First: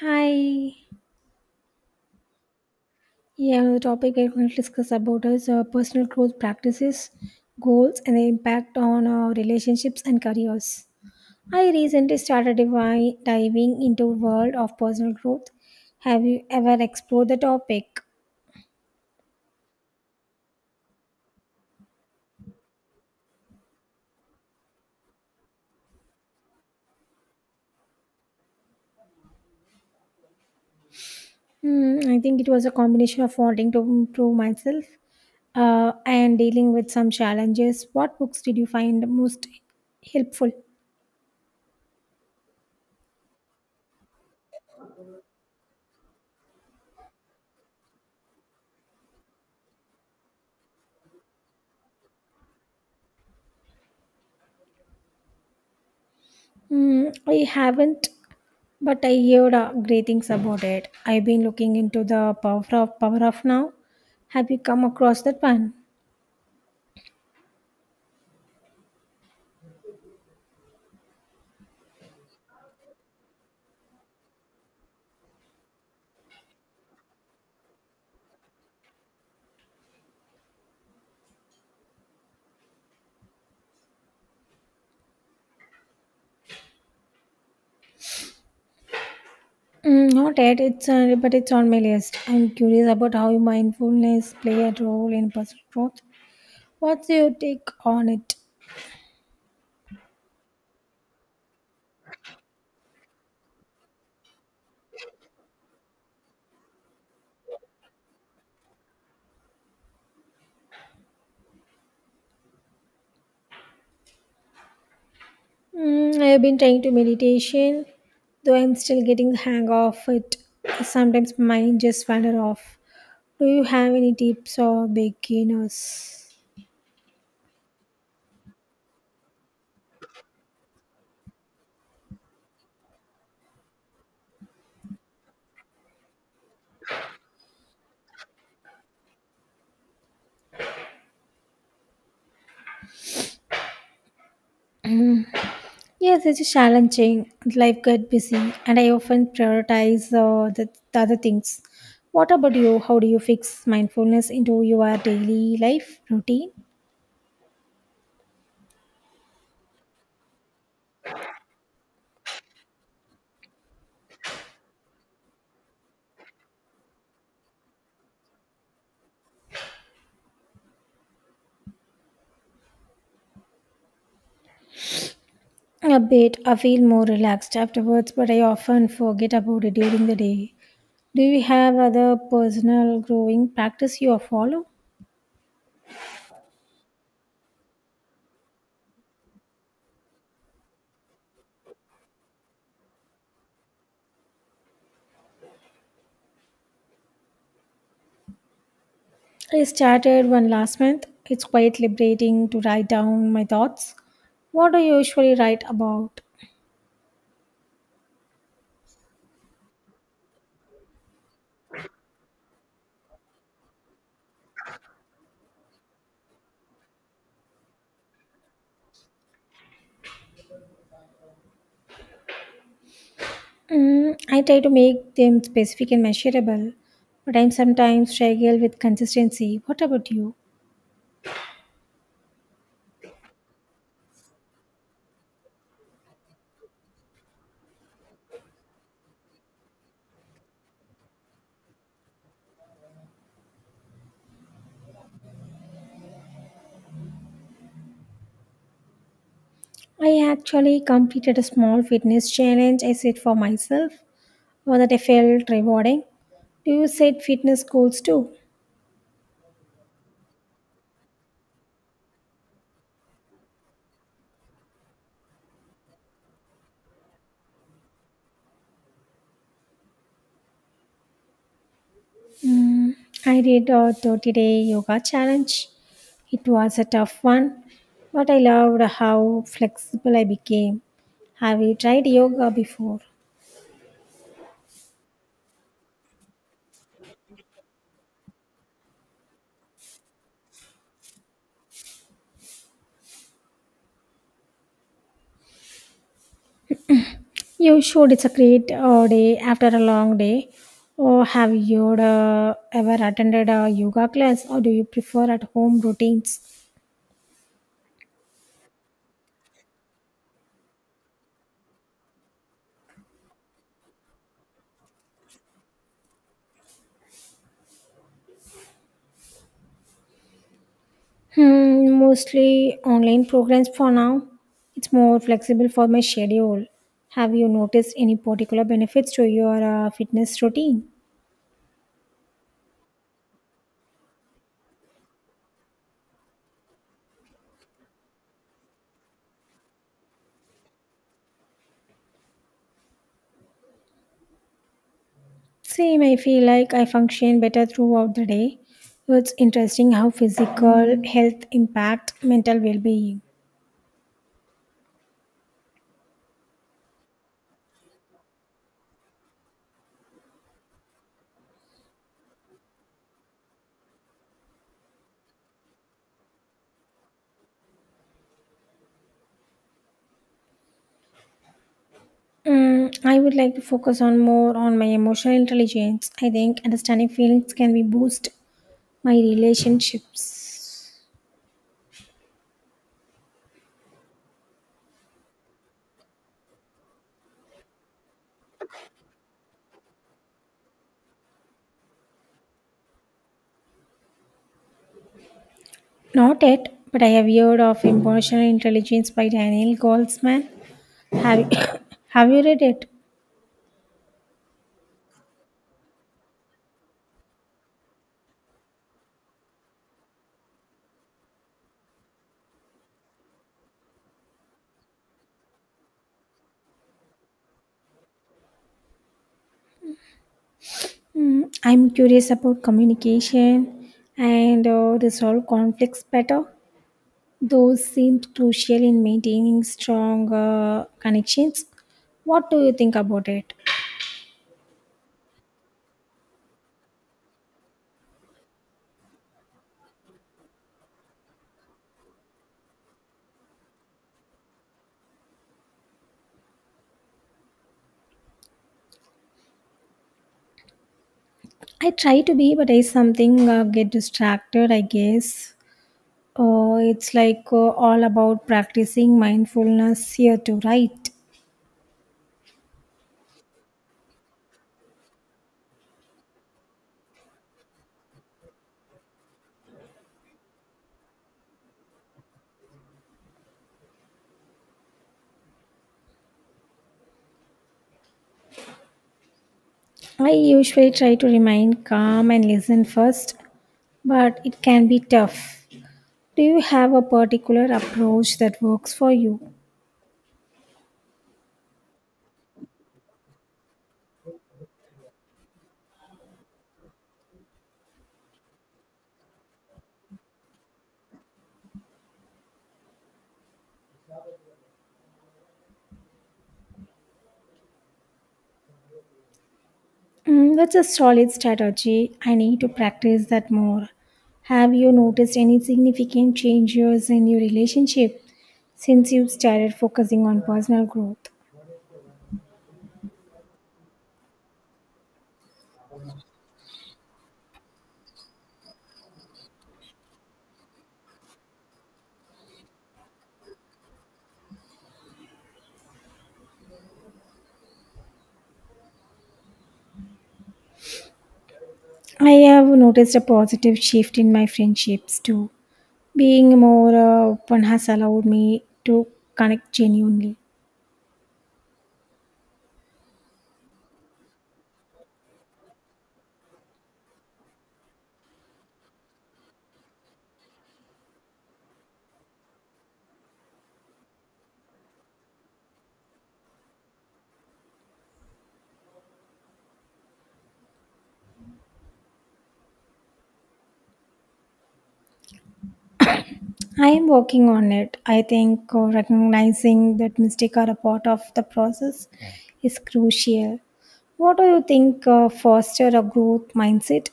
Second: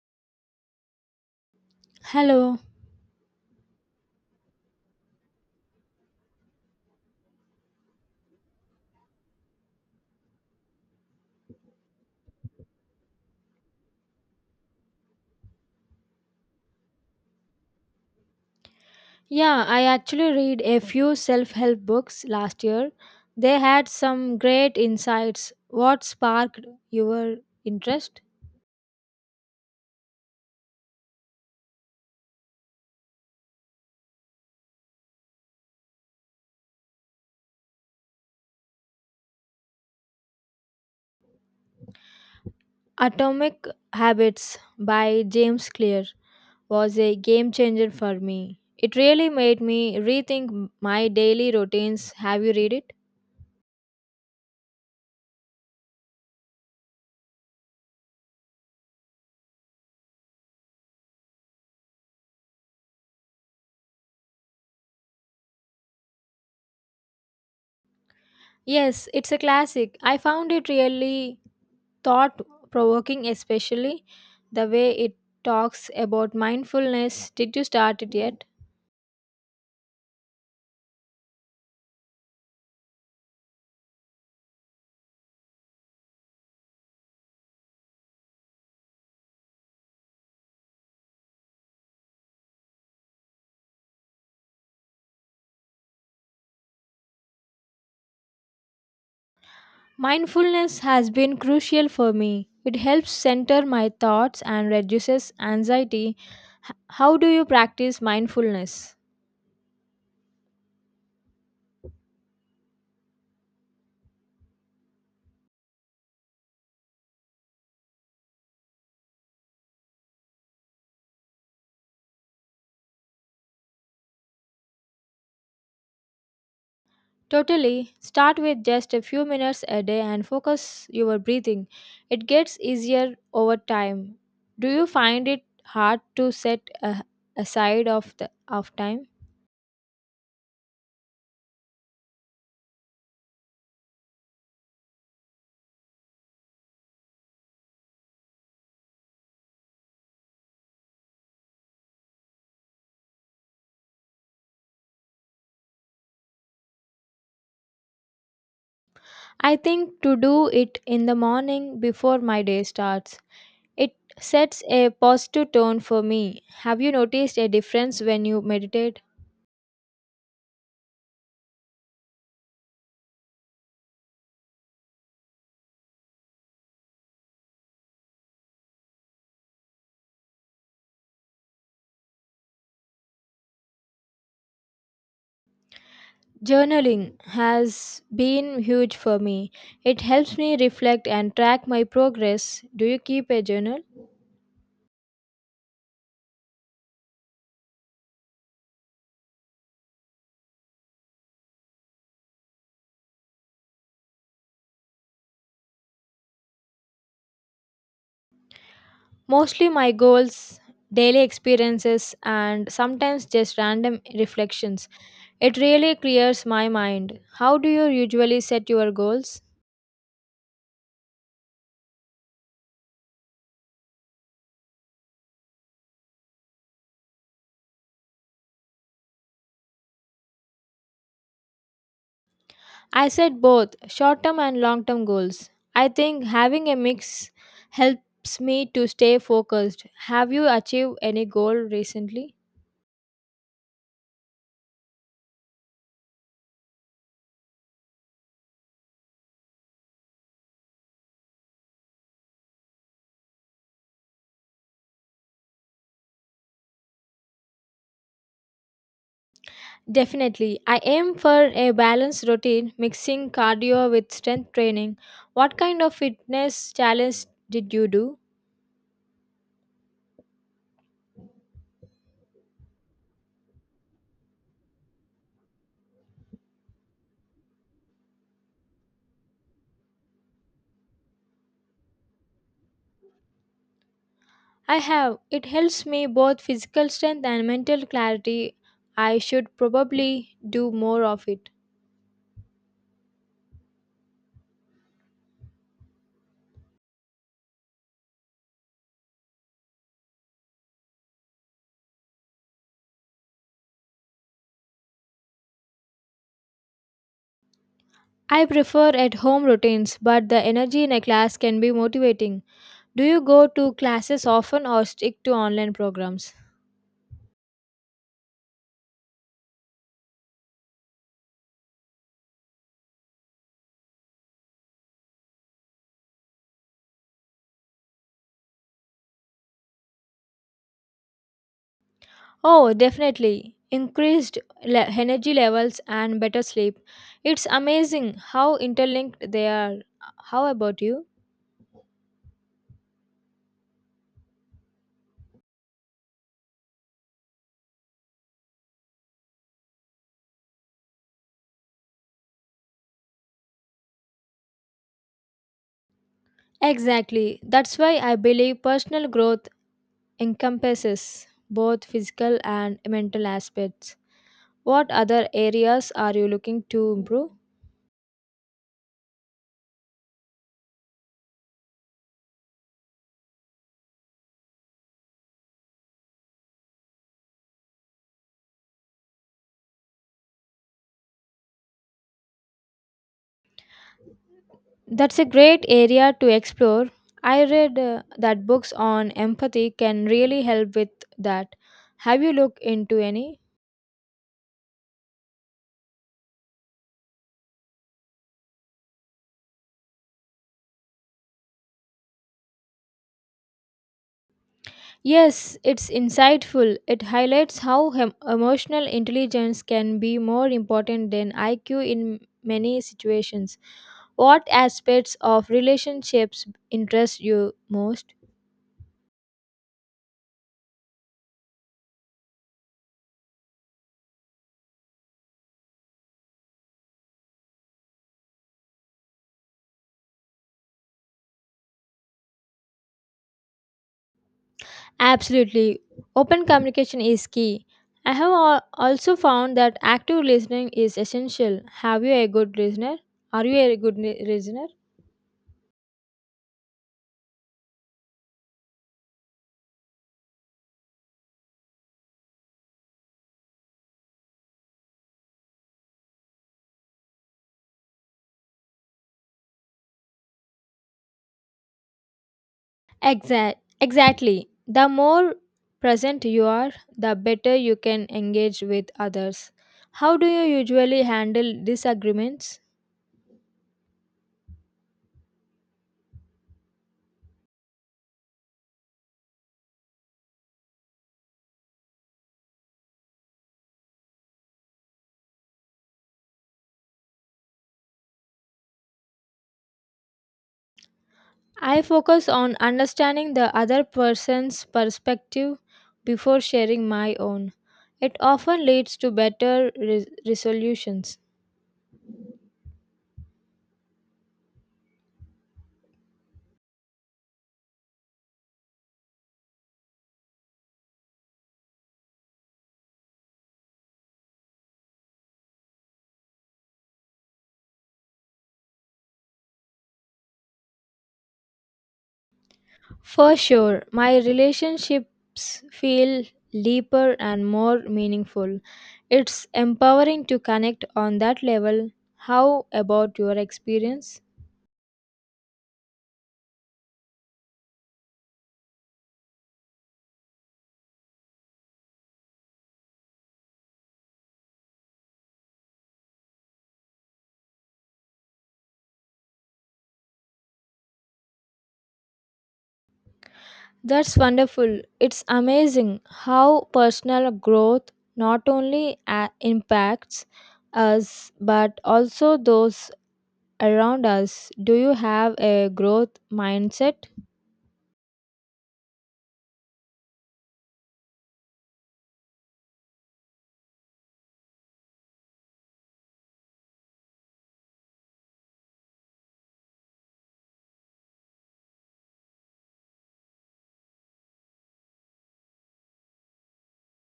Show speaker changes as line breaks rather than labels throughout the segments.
Hi.
Hello.
Yeah, the topic I want to discuss about is personal growth practices, goals, and the impact on relationships and careers. I recently started diving into world of personal growth. Have you ever explored the topic?
Yeah, I actually read a few self help books last year. They had some great insights. What sparked your interest?
I think it was a combination of wanting to improve myself and dealing with some challenges. What books did you find most helpful?
Atomic Habits by James Clear was a game changer for me. It really made me rethink my daily routines. Have you read it?
Mm, I haven't, but I heard great things about it. I've been looking into the power of now. Have you come across that one?
Yes, it's a classic. I found it really thought provoking, especially the way it talks about mindfulness. Did you start it yet?
Mm, not yet. It's but it's on my list. I'm curious about how mindfulness play a role in personal growth. What's your take on it?
Mindfulness has been crucial for me. It helps center my thoughts and reduces anxiety. How do you practice mindfulness?
I've been trying to meditation, though I'm still getting the hang of it. Sometimes my mind just wander off. Do you have any tips for beginners?
Totally. Start with just a few minutes a day and focus your breathing. It gets easier over time. Do you find it hard to set aside of the of time?
Yes, it's challenging. Life got busy, and I often prioritize the other things. What about you? How do you fix mindfulness into your daily life routine?
I think to do it in the morning before my day starts. It sets a positive tone for me. Have you noticed a difference when you meditate?
A bit. I feel more relaxed afterwards, but I often forget about it during the day. Do you have other personal growing practice you follow?
Journaling has been huge for me. It helps me reflect and track my progress. Do you keep a journal?
I started one last month. It's quite liberating to write down my thoughts. What do you usually write about?
Mostly my goals, daily experiences, and sometimes just random reflections. It really clears my mind. How do you usually set your goals?
I try to make them specific and measurable, but I'm sometimes struggle with consistency. What about you?
I set both short term and long term goals. I think having a mix helps me to stay focused. Have you achieved any goal recently?
I actually completed a small fitness challenge I set for myself, one that I felt rewarding. Do you set fitness goals too?
Definitely. I aim for a balanced routine mixing cardio with strength training. What kind of fitness challenge did you do?
I did a 30-day yoga challenge. It was a tough one, but I loved how flexible I became. Have you tried yoga before?
I have. It helps me both physical strength and mental clarity. I should probably do more of it.
You should. It's a great day after a long day. Or have you ever attended a yoga class or do you prefer at home routines?
I prefer at home routines, but the energy in a class can be motivating. Do you go to classes often or stick to online programs?
Mostly online programs for now. It's more flexible for my schedule. Have you noticed any particular benefits to your fitness routine?
Oh, definitely. Increased energy levels and better sleep. It's amazing how interlinked they are. How about you?
Same, I feel like I function better throughout the day. It's interesting how physical health impacts mental well being.
Exactly. That's why I believe personal growth encompasses both physical and mental aspects. What other areas are you looking to improve?
I would like to focus on more on my emotional intelligence. I think understanding feelings can be boost my relationships.
That's a great area to explore. I read that books on empathy can really help with that. Have you looked into any?
Not yet, but I have heard of emotional intelligence by Daniel Goldman. Have have you read it?
Yes, it's insightful. It highlights how emotional intelligence can be more important than IQ in many situations. What aspects of relationships interest you most?
I'm curious about communication and resolve conflicts better. Those seem crucial in maintaining strong connections. What do you think about it?
Absolutely. Open communication is key. I have also found that active listening is essential. Have you a good listener? Are you a good listener?
I try to be, but I something get distracted. I guess it's like all about practicing mindfulness here too, right?
Exactly. The more present you are, the better you can engage with others. How do you usually handle disagreements?
I usually try to remain calm and listen first, but it can be tough. Do you have a particular approach that works for you?
I focus on understanding the other person's perspective before sharing my own. It often leads to better resolutions.
That's a solid strategy. I need to practice that more. Have you noticed any significant changes in your relationship since you started focusing on personal growth?
For sure, my relationships feel deeper and more meaningful. It's empowering to connect on that level. How about your experience?
I have noticed a positive shift in my friendships too. Being more open has allowed me to connect genuinely.
That's wonderful. It's amazing how personal growth not only impacts us but also those around us. Do you have a growth mindset?
I am working on it. I think recognizing that mistakes are a part of the process is crucial. What do you think foster a growth mindset?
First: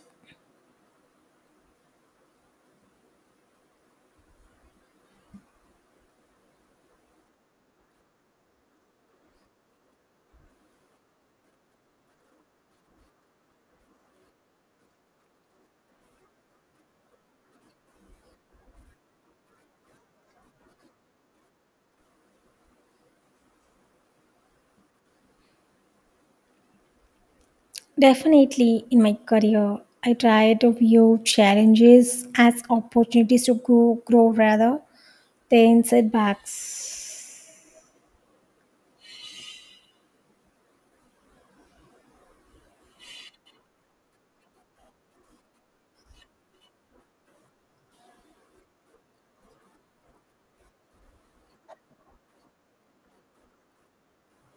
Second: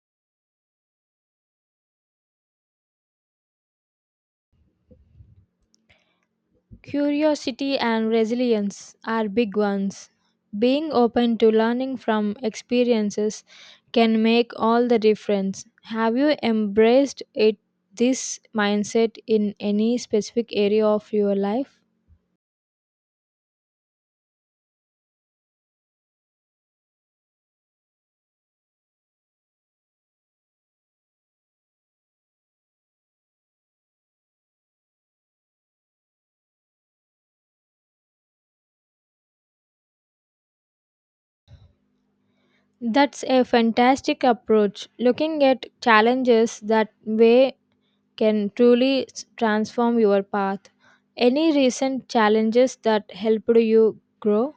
Curiosity and resilience are big ones. Being open to learning from experiences can make all the difference. Have you embraced it this mindset in any specific area of your life?
Definitely in my career, I try to view challenges as opportunities to grow rather than setbacks.
That's a fantastic approach. Looking at challenges that way can truly transform your path. Any recent challenges that helped you grow?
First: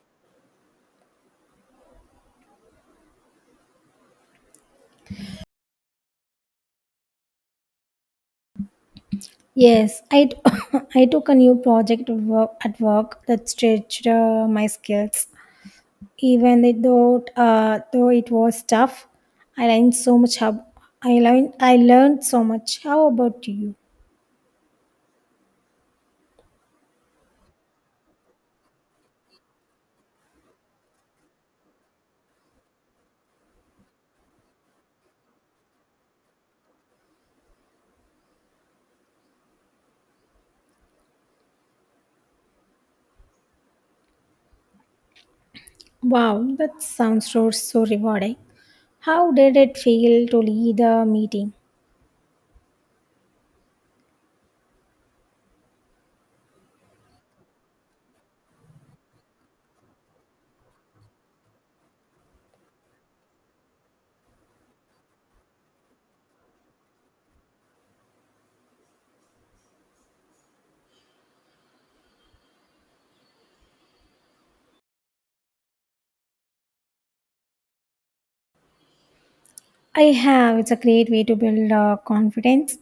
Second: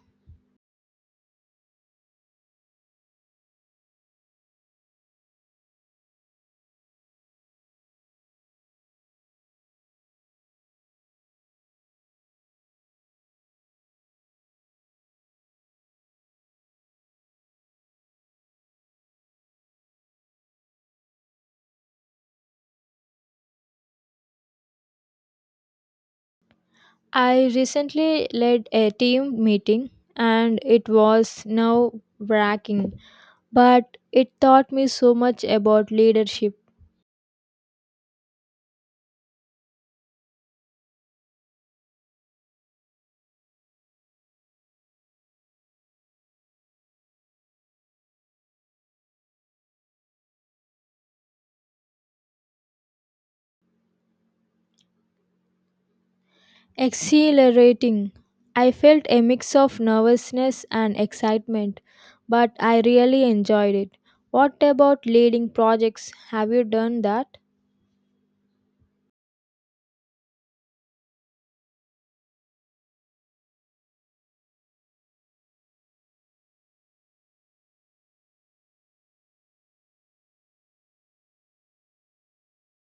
Yes, I took a new project of work at work that stretched my skills. Even though it was tough, I learned so much. How, I learned so much. How about you?
I recently led a team meeting and it was nerve wracking, but it taught me so much about leadership.
Wow, that sounds so rewarding. How did it feel to lead a meeting?
Exhilarating. I felt a mix of nervousness and excitement, but I really enjoyed it. What about leading projects? Have you done that?
I have. It's a great way to build confidence.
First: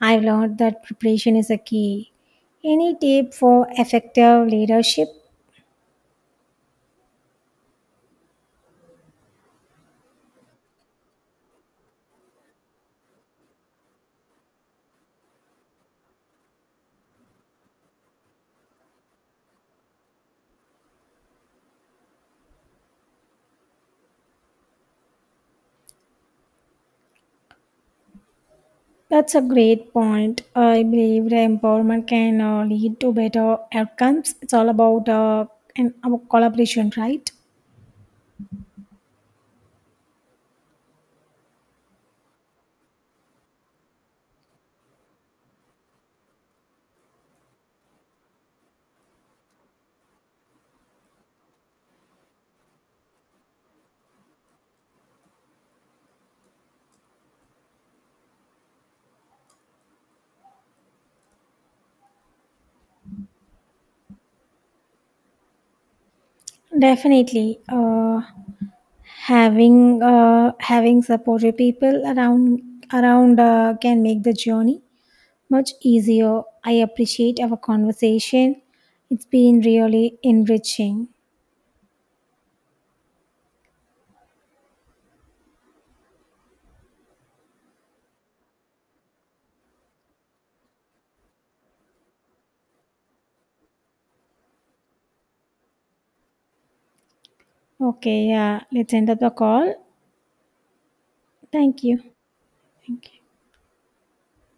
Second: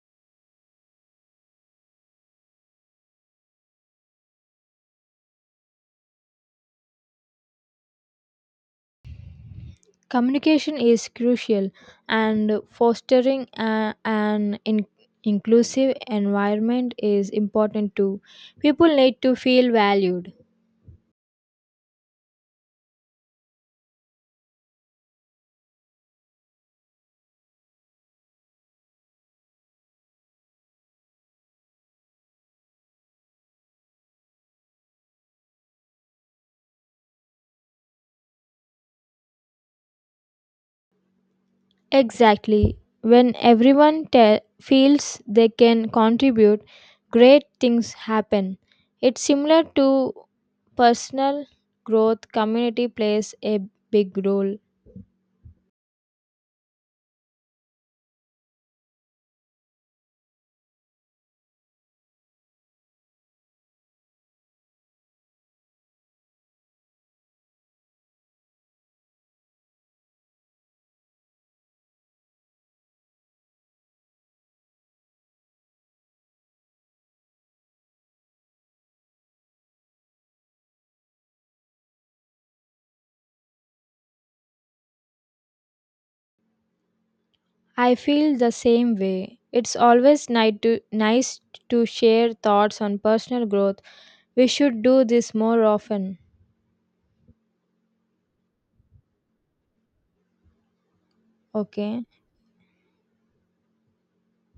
I've learned that preparation is a key. Any tip for effective leadership?
Communication is crucial, and fostering an inclusive environment is important too. People need to feel valued.
That's a great point. I believe the empowerment can lead to better outcomes. It's all about an our collaboration, right?
Exactly. When everyone feels they can contribute, great things happen. It's similar to personal growth, community plays a big role.
Definitely, having supportive people around. Can make the journey much easier. I appreciate our conversation. It's been really enriching.
I feel the same way. It's always nice to share thoughts on personal growth. We should do this more often.
Okay, yeah, let's end up the call. Thank you.
Okay.
Thank you.